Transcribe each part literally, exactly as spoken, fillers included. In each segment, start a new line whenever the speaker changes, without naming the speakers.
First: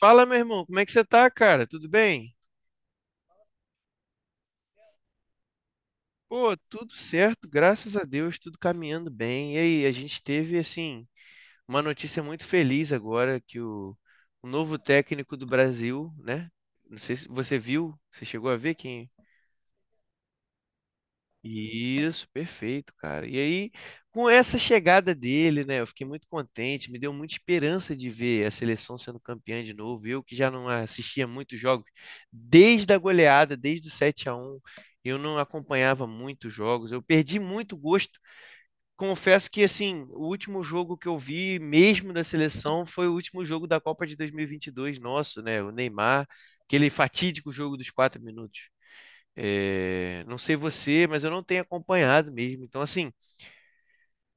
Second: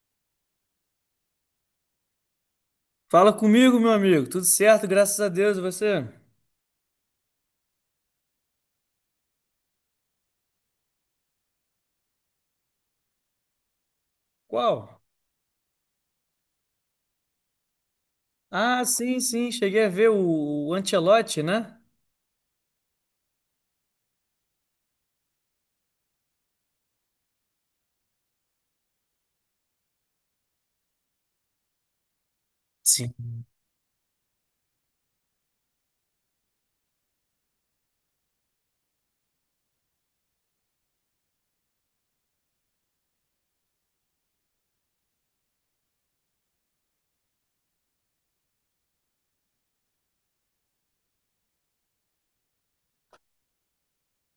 Fala, meu irmão, como é que você tá, cara? Tudo bem?
Fala comigo, meu amigo. Tudo certo, graças a Deus. E você?
Pô, tudo certo, graças a Deus, tudo caminhando bem. E aí, a gente teve, assim, uma notícia muito feliz agora que o, o novo
Qual?
técnico do Brasil, né? Não sei se você viu, você chegou a ver
Ah,
quem?
sim, sim. Cheguei a ver o, o Ancelotti, né?
Isso, perfeito, cara. E aí, com essa chegada dele, né, eu fiquei muito contente, me deu muita esperança de ver a seleção sendo campeã de novo. Eu que já não assistia muitos jogos desde a
Sim.
goleada, desde o sete a um. Eu não acompanhava muitos jogos. Eu perdi muito gosto. Confesso que, assim, o último jogo que eu vi mesmo da seleção foi o último jogo da Copa de dois mil e e vinte e dois. Nosso, né, o Neymar, aquele fatídico jogo dos quatro minutos. É, não sei você, mas eu não tenho acompanhado mesmo. Então, assim,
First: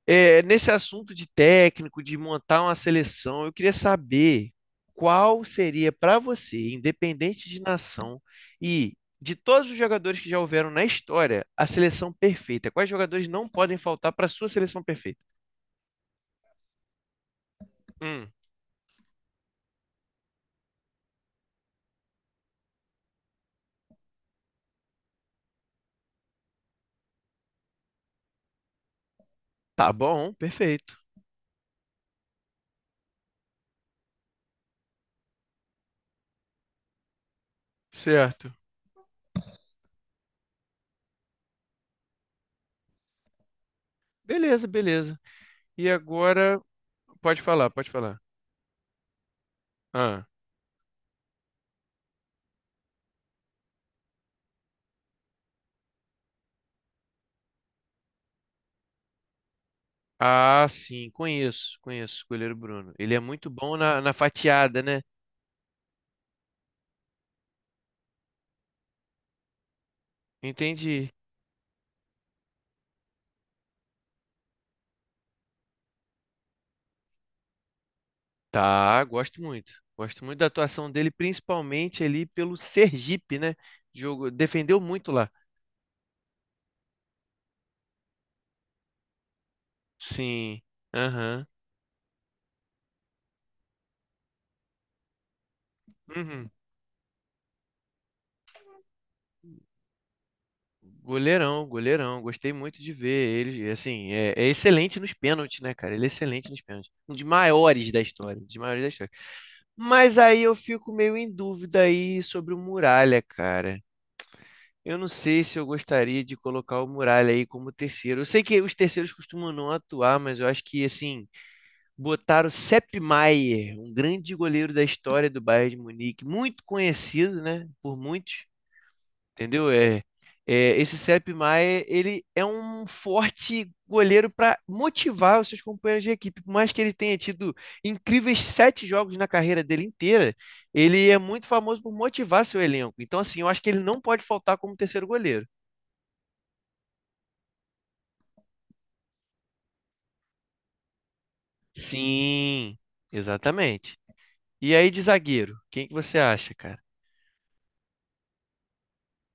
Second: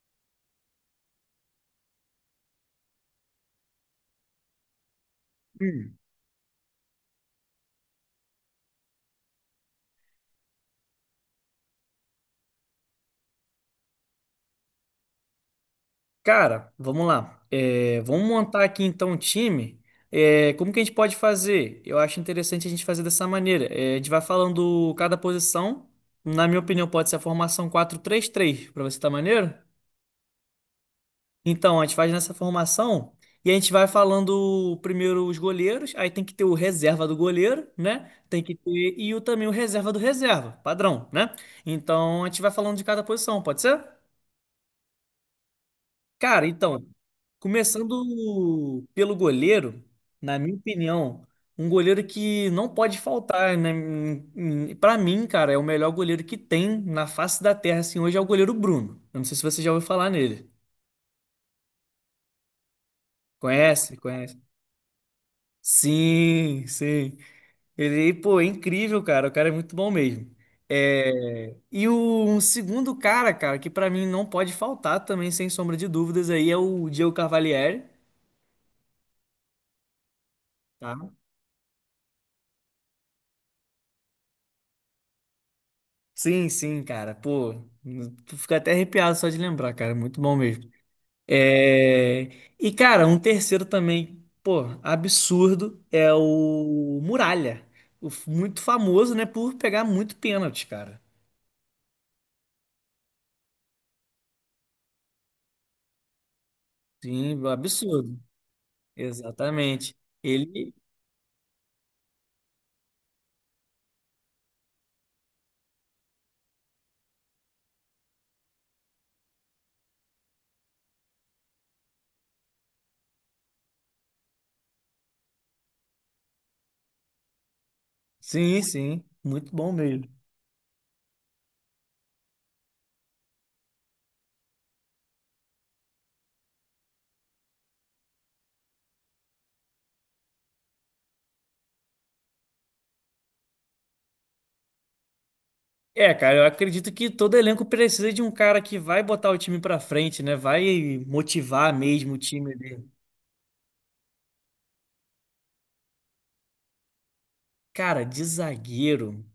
é, nesse assunto de técnico, de montar uma seleção, eu queria saber qual seria
Hum.
para você, independente de nação e de todos os jogadores que já houveram na história, a seleção perfeita. Quais jogadores não podem faltar para sua seleção perfeita?
Cara, vamos lá. É, vamos
Hum,
montar aqui então um time. É, como que a gente pode fazer? Eu acho interessante a gente fazer dessa maneira. É, a gente vai falando cada posição. Na minha opinião, pode ser a formação quatro três três. Para você tá maneiro?
tá bom, perfeito.
Então, a gente faz nessa formação e a gente vai falando primeiro os goleiros, aí tem que ter o reserva do goleiro, né? Tem
Certo.
que ter e o também o reserva do reserva, padrão, né? Então, a gente vai falando de cada posição, pode ser?
Beleza, beleza. E
Cara,
agora,
então,
pode falar, pode
começando pelo goleiro,
falar.
na minha opinião, um goleiro que não pode faltar, né? Para mim, cara, é o melhor goleiro que tem na face da terra, assim, hoje é o goleiro Bruno. Eu não sei se você já ouviu falar nele.
Ah, sim, conheço, conheço o goleiro Bruno. Ele é muito bom
Conhece?
na, na
Conhece?
fatiada, né?
Sim, sim. Ele, pô, é incrível, cara. O cara é muito bom mesmo.
Entendi.
É... E o um segundo cara, cara, que pra mim não pode faltar também, sem sombra de dúvidas, aí é o Diego Cavalieri,
Tá, gosto muito. Gosto muito da atuação
tá?
dele, principalmente ali pelo Sergipe, né? Jogo, defendeu muito lá.
Sim, sim, cara. Pô, tu fica até arrepiado só de lembrar, cara. Muito bom
Sim.
mesmo.
Aham.
É... E, cara, um terceiro também, pô, absurdo, é
Uhum.
o Muralha. O f- muito famoso, né, por pegar muito pênalti, cara.
Goleirão, goleirão. Gostei muito de ver ele. Assim, é, é excelente nos pênaltis, né, cara? Ele é excelente nos pênaltis. Um dos
Sim,
maiores da
absurdo.
história, um dos maiores da história.
Exatamente.
Mas aí eu
Ele,
fico meio em dúvida aí sobre o Muralha, cara. Eu não sei se eu gostaria de colocar o Muralha aí como terceiro. Eu sei que os terceiros costumam não atuar, mas eu acho que, assim, botar o Sepp Maier, um grande goleiro da história do Bayern de Munique, muito conhecido, né, por muitos,
sim, sim, muito
entendeu?
bom
É,
mesmo.
é, esse Sepp Maier, ele é um forte goleiro para motivar os seus companheiros de equipe. Por mais que ele tenha tido incríveis sete jogos na carreira dele inteira, ele é muito famoso por motivar seu elenco. Então, assim, eu acho que ele não pode faltar como terceiro goleiro.
É, cara, eu acredito que todo elenco precisa de um cara que vai botar o time pra frente, né? Vai motivar mesmo o time
Sim,
dele.
exatamente. E aí de zagueiro, quem que você acha, cara?
Cara, de zagueiro,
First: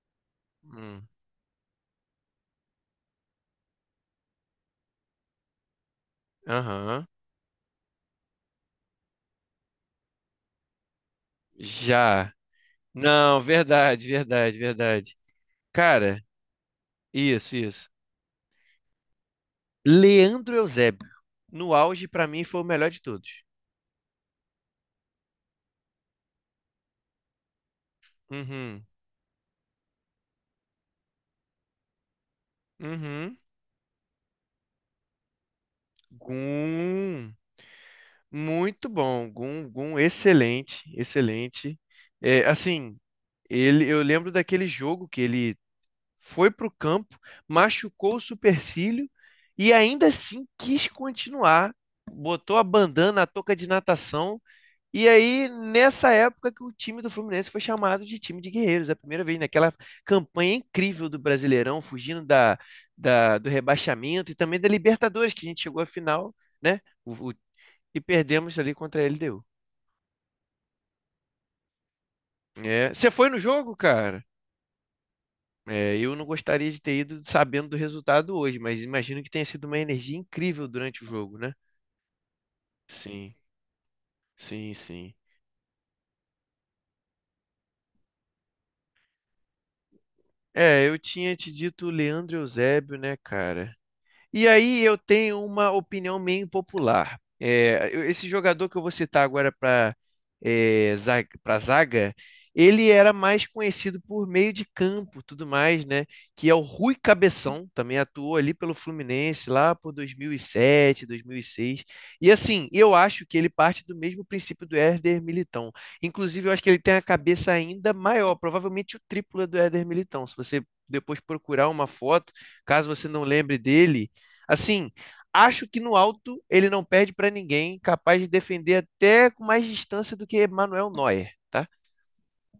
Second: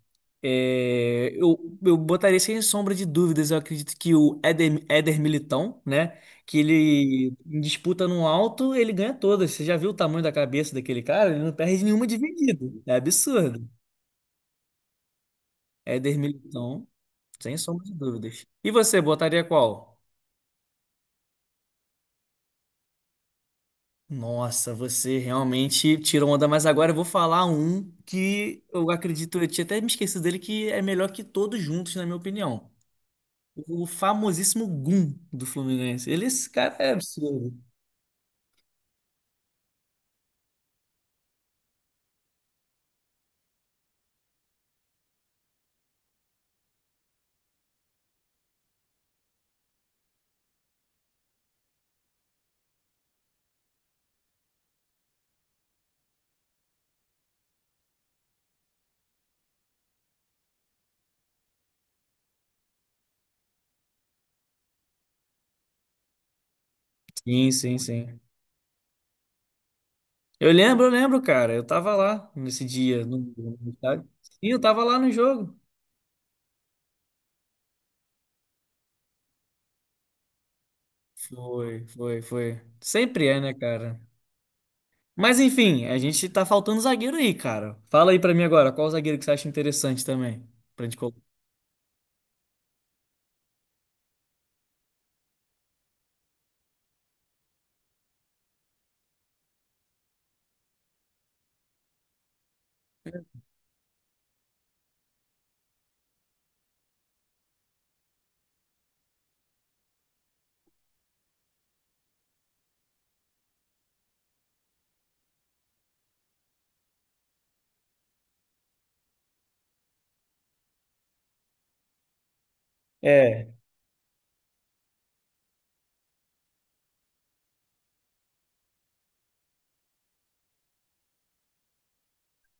Hum,
é, eu, eu botaria sem sombra de dúvidas. Eu acredito que o Éder, Éder Militão, né? Que
aham.
ele em disputa no alto, ele ganha todas. Você já viu o tamanho da cabeça daquele cara? Ele não perde nenhuma
Já.
dividida. É
Não,
absurdo.
verdade, verdade, verdade.
Éder
Cara,
Militão.
isso,
Sem sombra
isso.
de dúvidas. E você, botaria qual?
Leandro Eusébio, no auge, pra mim, foi o melhor de todos.
Nossa, você realmente tirou onda, mas agora eu vou falar um que
Uhum,
eu acredito, eu tinha até me esquecido dele, que é melhor que todos juntos, na minha opinião.
uhum.
O famosíssimo Gum do Fluminense. Ele, esse cara é
Gum,
absurdo.
muito bom. Gum, Gum, excelente, excelente. É, assim, ele, eu lembro daquele jogo que ele foi para o campo, machucou o supercílio e ainda assim quis continuar. Botou a bandana, a touca de natação. E aí, nessa época que o time do Fluminense foi chamado de time de guerreiros, é a primeira vez naquela campanha incrível do Brasileirão, fugindo da, da- do rebaixamento e também da Libertadores, que a gente chegou à final, né? O- o-
Sim, sim,
e
sim.
perdemos ali contra a L D U.
Eu lembro, eu lembro, cara. Eu tava lá nesse
É,
dia
você
no,
foi no
no
jogo,
estádio.
cara?
Sim, eu tava lá no jogo.
É, eu não gostaria de ter ido sabendo do resultado hoje, mas imagino que tenha sido uma energia incrível durante o jogo, né?
Foi, foi, foi. Sempre
Sim,
é, né, cara?
sim, sim.
Mas enfim, a gente tá faltando zagueiro aí, cara. Fala aí pra mim agora, qual zagueiro que você acha interessante também? Pra
É, eu
gente colocar.
tinha te dito o Leandro Eusébio, né, cara? E aí eu tenho uma opinião meio impopular. É, eu- esse jogador que eu vou citar agora para para zaga, ele era mais conhecido por meio de campo, tudo mais, né? Que é o Rui Cabeção, também atuou ali pelo Fluminense lá por dois mil e sete, dois mil e seis. E sete, dois mil e seis. E, assim, eu acho que ele parte do mesmo princípio do Éder Militão. Inclusive, eu acho que ele tem a cabeça ainda maior, provavelmente o triplo do Éder Militão. Se você depois procurar uma foto, caso você não
É.
lembre dele. Assim, acho que no alto ele não perde para ninguém, capaz de defender até com mais distância do que Manuel Neuer, tá?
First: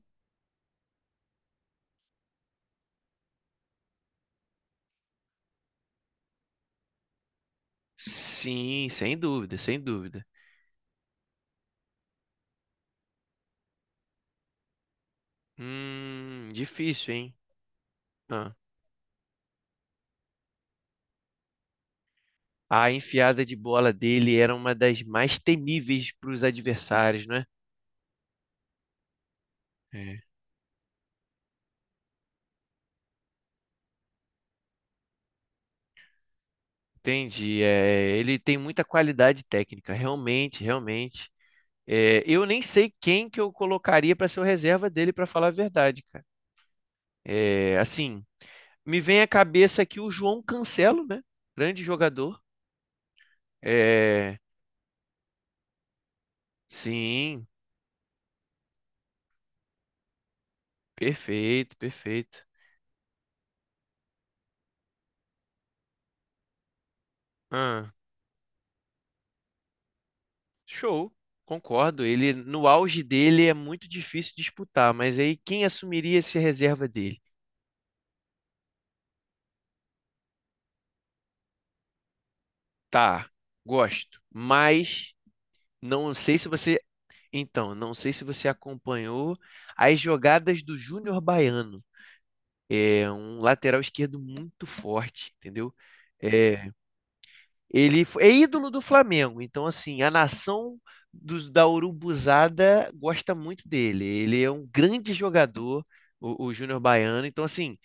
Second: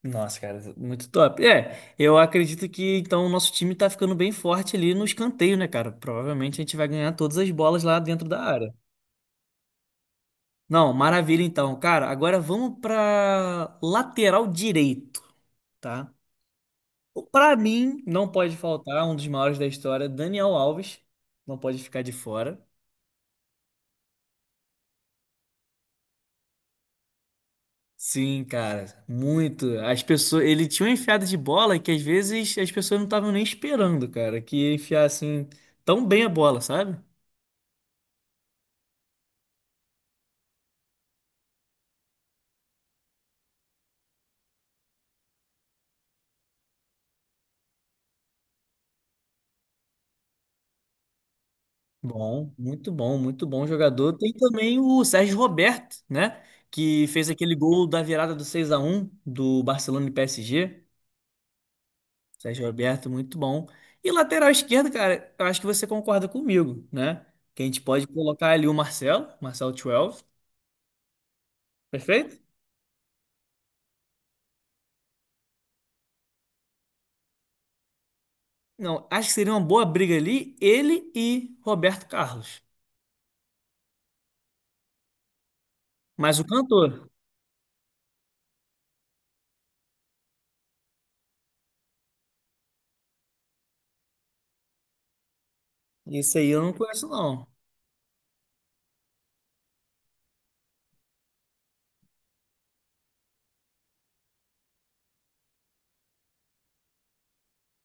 Nossa, cara, muito top. É, eu acredito que então o nosso time tá ficando bem forte ali no escanteio, né, cara? Provavelmente a gente vai ganhar todas as bolas lá dentro da área.
Sim, sem dúvida, sem dúvida.
Não, maravilha então. Cara, agora vamos pra lateral direito, tá?
Hum, difícil, hein?
Pra mim, não
Ah,
pode faltar um dos maiores da história, Daniel Alves. Não pode ficar de fora.
a enfiada de bola dele era uma das mais temíveis para os adversários, não é?
Sim, cara, muito. As
É.
pessoas, ele tinha uma enfiada de bola que às vezes as pessoas não estavam nem esperando, cara, que ia enfiar assim tão bem a bola, sabe?
Entendi. É, ele tem muita qualidade técnica, realmente, realmente. É, eu nem sei quem que eu colocaria para ser o reserva dele, para falar a verdade, cara. É, assim, me vem à cabeça aqui o João Cancelo, né? Grande jogador.
Bom, muito bom, muito bom jogador. Tem
É,
também o Sérgio Roberto, né, que fez
sim,
aquele gol da virada do seis a um do Barcelona e P S G.
perfeito, perfeito.
Sérgio Roberto, muito bom. E lateral esquerdo, cara, eu acho que você concorda comigo, né? Que a gente
Ah,
pode colocar ali o Marcelo, Marcelo doze,
show, concordo. Ele
perfeito?
no auge dele é muito difícil disputar, mas aí quem assumiria essa reserva dele?
Não, acho que seria uma boa briga ali, ele e Roberto Carlos.
Tá, gosto, mas não sei
Mas o
se você,
cantor,
então, não sei se você acompanhou as jogadas do Júnior Baiano. É um lateral esquerdo muito forte, entendeu?
esse aí eu
É,
não conheço, não.
ele é ídolo do Flamengo, então assim, a nação dos, da Urubuzada gosta muito dele. Ele é um grande jogador, o, o Júnior Baiano, então assim,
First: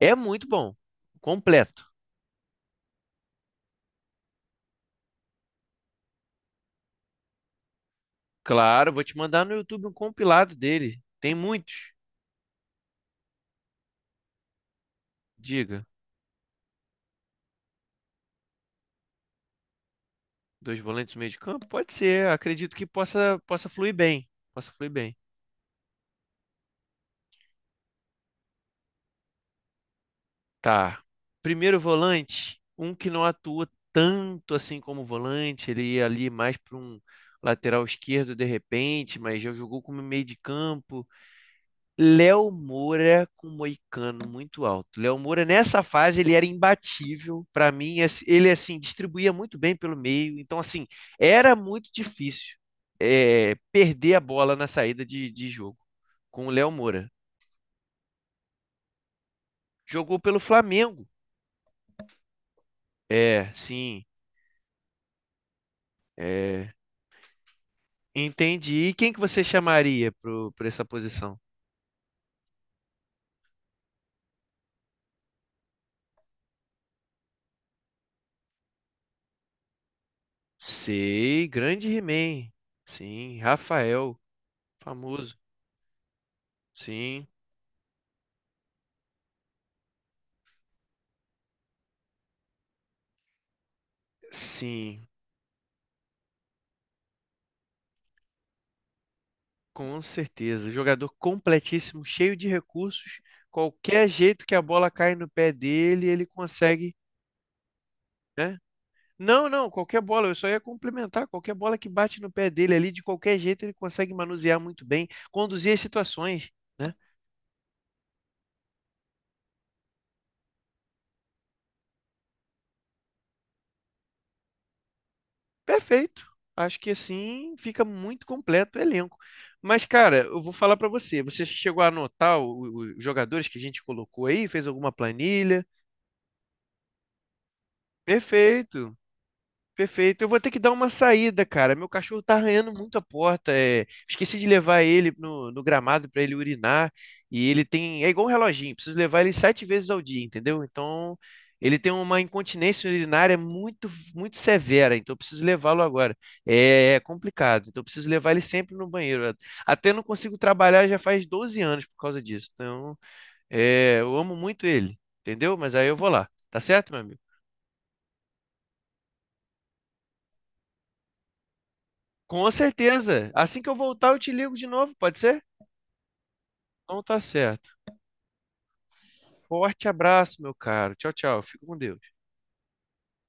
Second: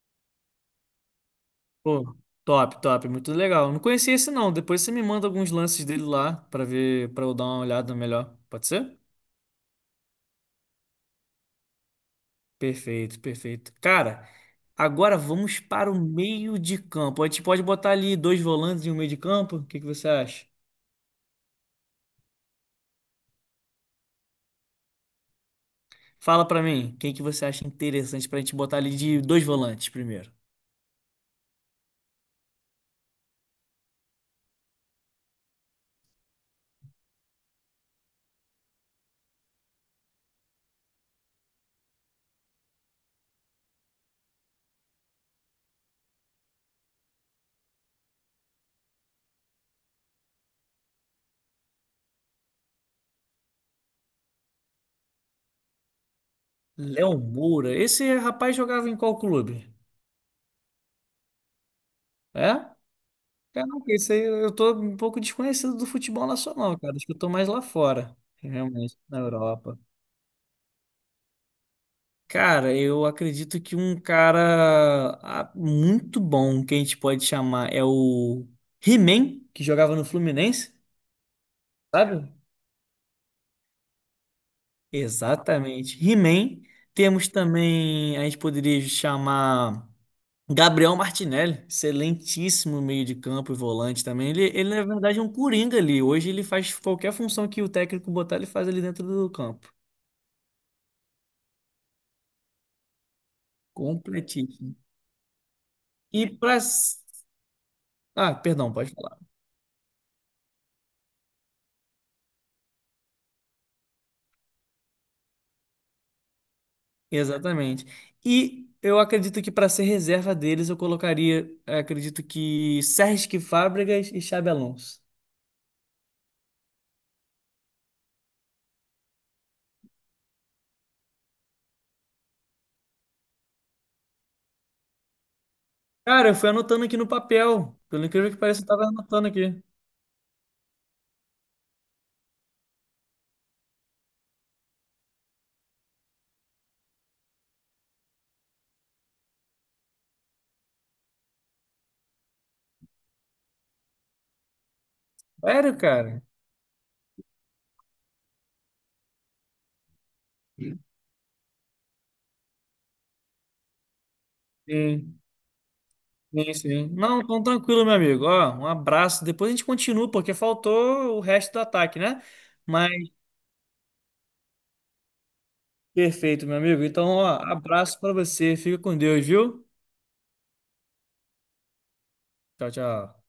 é muito bom, completo.
Pô, top, top, muito legal. Não conhecia esse, não. Depois você me manda alguns lances dele lá pra ver, pra eu dar uma olhada melhor. Pode
Claro,
ser?
vou te mandar no YouTube um compilado dele. Tem muitos.
Perfeito, perfeito. Cara, agora vamos
Diga,
para o meio de campo. A gente pode botar ali dois volantes e um meio de campo? O que que você acha?
dois volantes no meio de campo? Pode ser, acredito que possa possa fluir bem. Possa fluir bem.
Fala pra mim, quem que você acha interessante pra gente botar ali de dois volantes primeiro?
Tá. Primeiro volante, um que não atua tanto assim como volante, ele ia ali mais para um lateral esquerdo de repente, mas já jogou como meio de campo. Léo Moura com Moicano muito alto. Léo Moura nessa fase ele era imbatível para mim, é assim, ele assim distribuía muito bem pelo meio, então assim, era muito difícil eh, perder a bola na saída de, de jogo com o Léo Moura.
Léo Moura, esse rapaz jogava em qual clube?
Jogou pelo Flamengo.
É?
É,
Caraca,
sim.
isso aí eu tô um pouco desconhecido do futebol
É,
nacional, cara. Acho que eu tô mais lá fora,
entendi. E
realmente,
quem
na
que você
Europa.
chamaria pro, por essa posição?
Cara, eu acredito que um cara ah, muito bom que a gente pode chamar é o He-Man, que jogava no Fluminense,
Sei, grande
sabe?
He-Man. Sim, Rafael, famoso.
Exatamente. He-Man.
Sim,
Temos também, a gente poderia chamar. Gabriel Martinelli, excelentíssimo meio de campo e volante também. Ele, ele, na
sim,
verdade, é um coringa ali. Hoje ele faz qualquer função que o técnico botar, ele faz ali dentro do campo.
com certeza. Jogador completíssimo, cheio de recursos. Qualquer jeito que a
Completíssimo.
bola cai no pé dele,
E
ele
para.
consegue,
Ah,
né?
perdão, pode falar.
Não, não, qualquer bola, eu só ia complementar. Qualquer bola que bate no pé dele ali, de qualquer jeito, ele consegue manusear muito bem, conduzir as situações, né?
Exatamente. E eu acredito que para ser reserva deles, eu colocaria, eh, acredito que Sérgio Fábregas e Xabi Alonso.
Perfeito. Acho que assim fica muito completo o elenco. Mas, cara, eu vou falar pra você. Você chegou a anotar o- o- os jogadores que a gente colocou aí? Fez alguma planilha?
Cara, eu fui anotando aqui no papel. Pelo incrível que pareça, eu tava
Perfeito.
anotando aqui.
Perfeito. Eu vou ter que dar uma saída, cara. Meu cachorro tá arranhando muito a porta. É. Esqueci de levar ele no, no gramado pra ele urinar. E ele tem. É igual um reloginho, preciso levar ele sete vezes ao dia, entendeu? Então, ele tem uma incontinência urinária muito, muito severa. Então, eu preciso
Sério,
levá-lo agora.
cara?
É, é complicado. Então, eu preciso levar ele sempre no banheiro. Até não consigo trabalhar já faz doze anos por causa disso. Então, é, eu amo muito ele,
Sim.
entendeu? Mas aí eu vou lá.
Sim,
Tá
sim.
certo, meu amigo?
Não, então tranquilo, meu amigo. Ó, um abraço. Depois a gente continua, porque faltou o resto do ataque, né?
Com
Mas
certeza. Assim que eu voltar, eu te ligo de novo, pode ser?
perfeito, meu amigo.
Então
Então,
tá
ó,
certo.
abraço pra você. Fica com Deus, viu?
Forte abraço, meu caro. Tchau, tchau. Fica com Deus.
Tchau, tchau.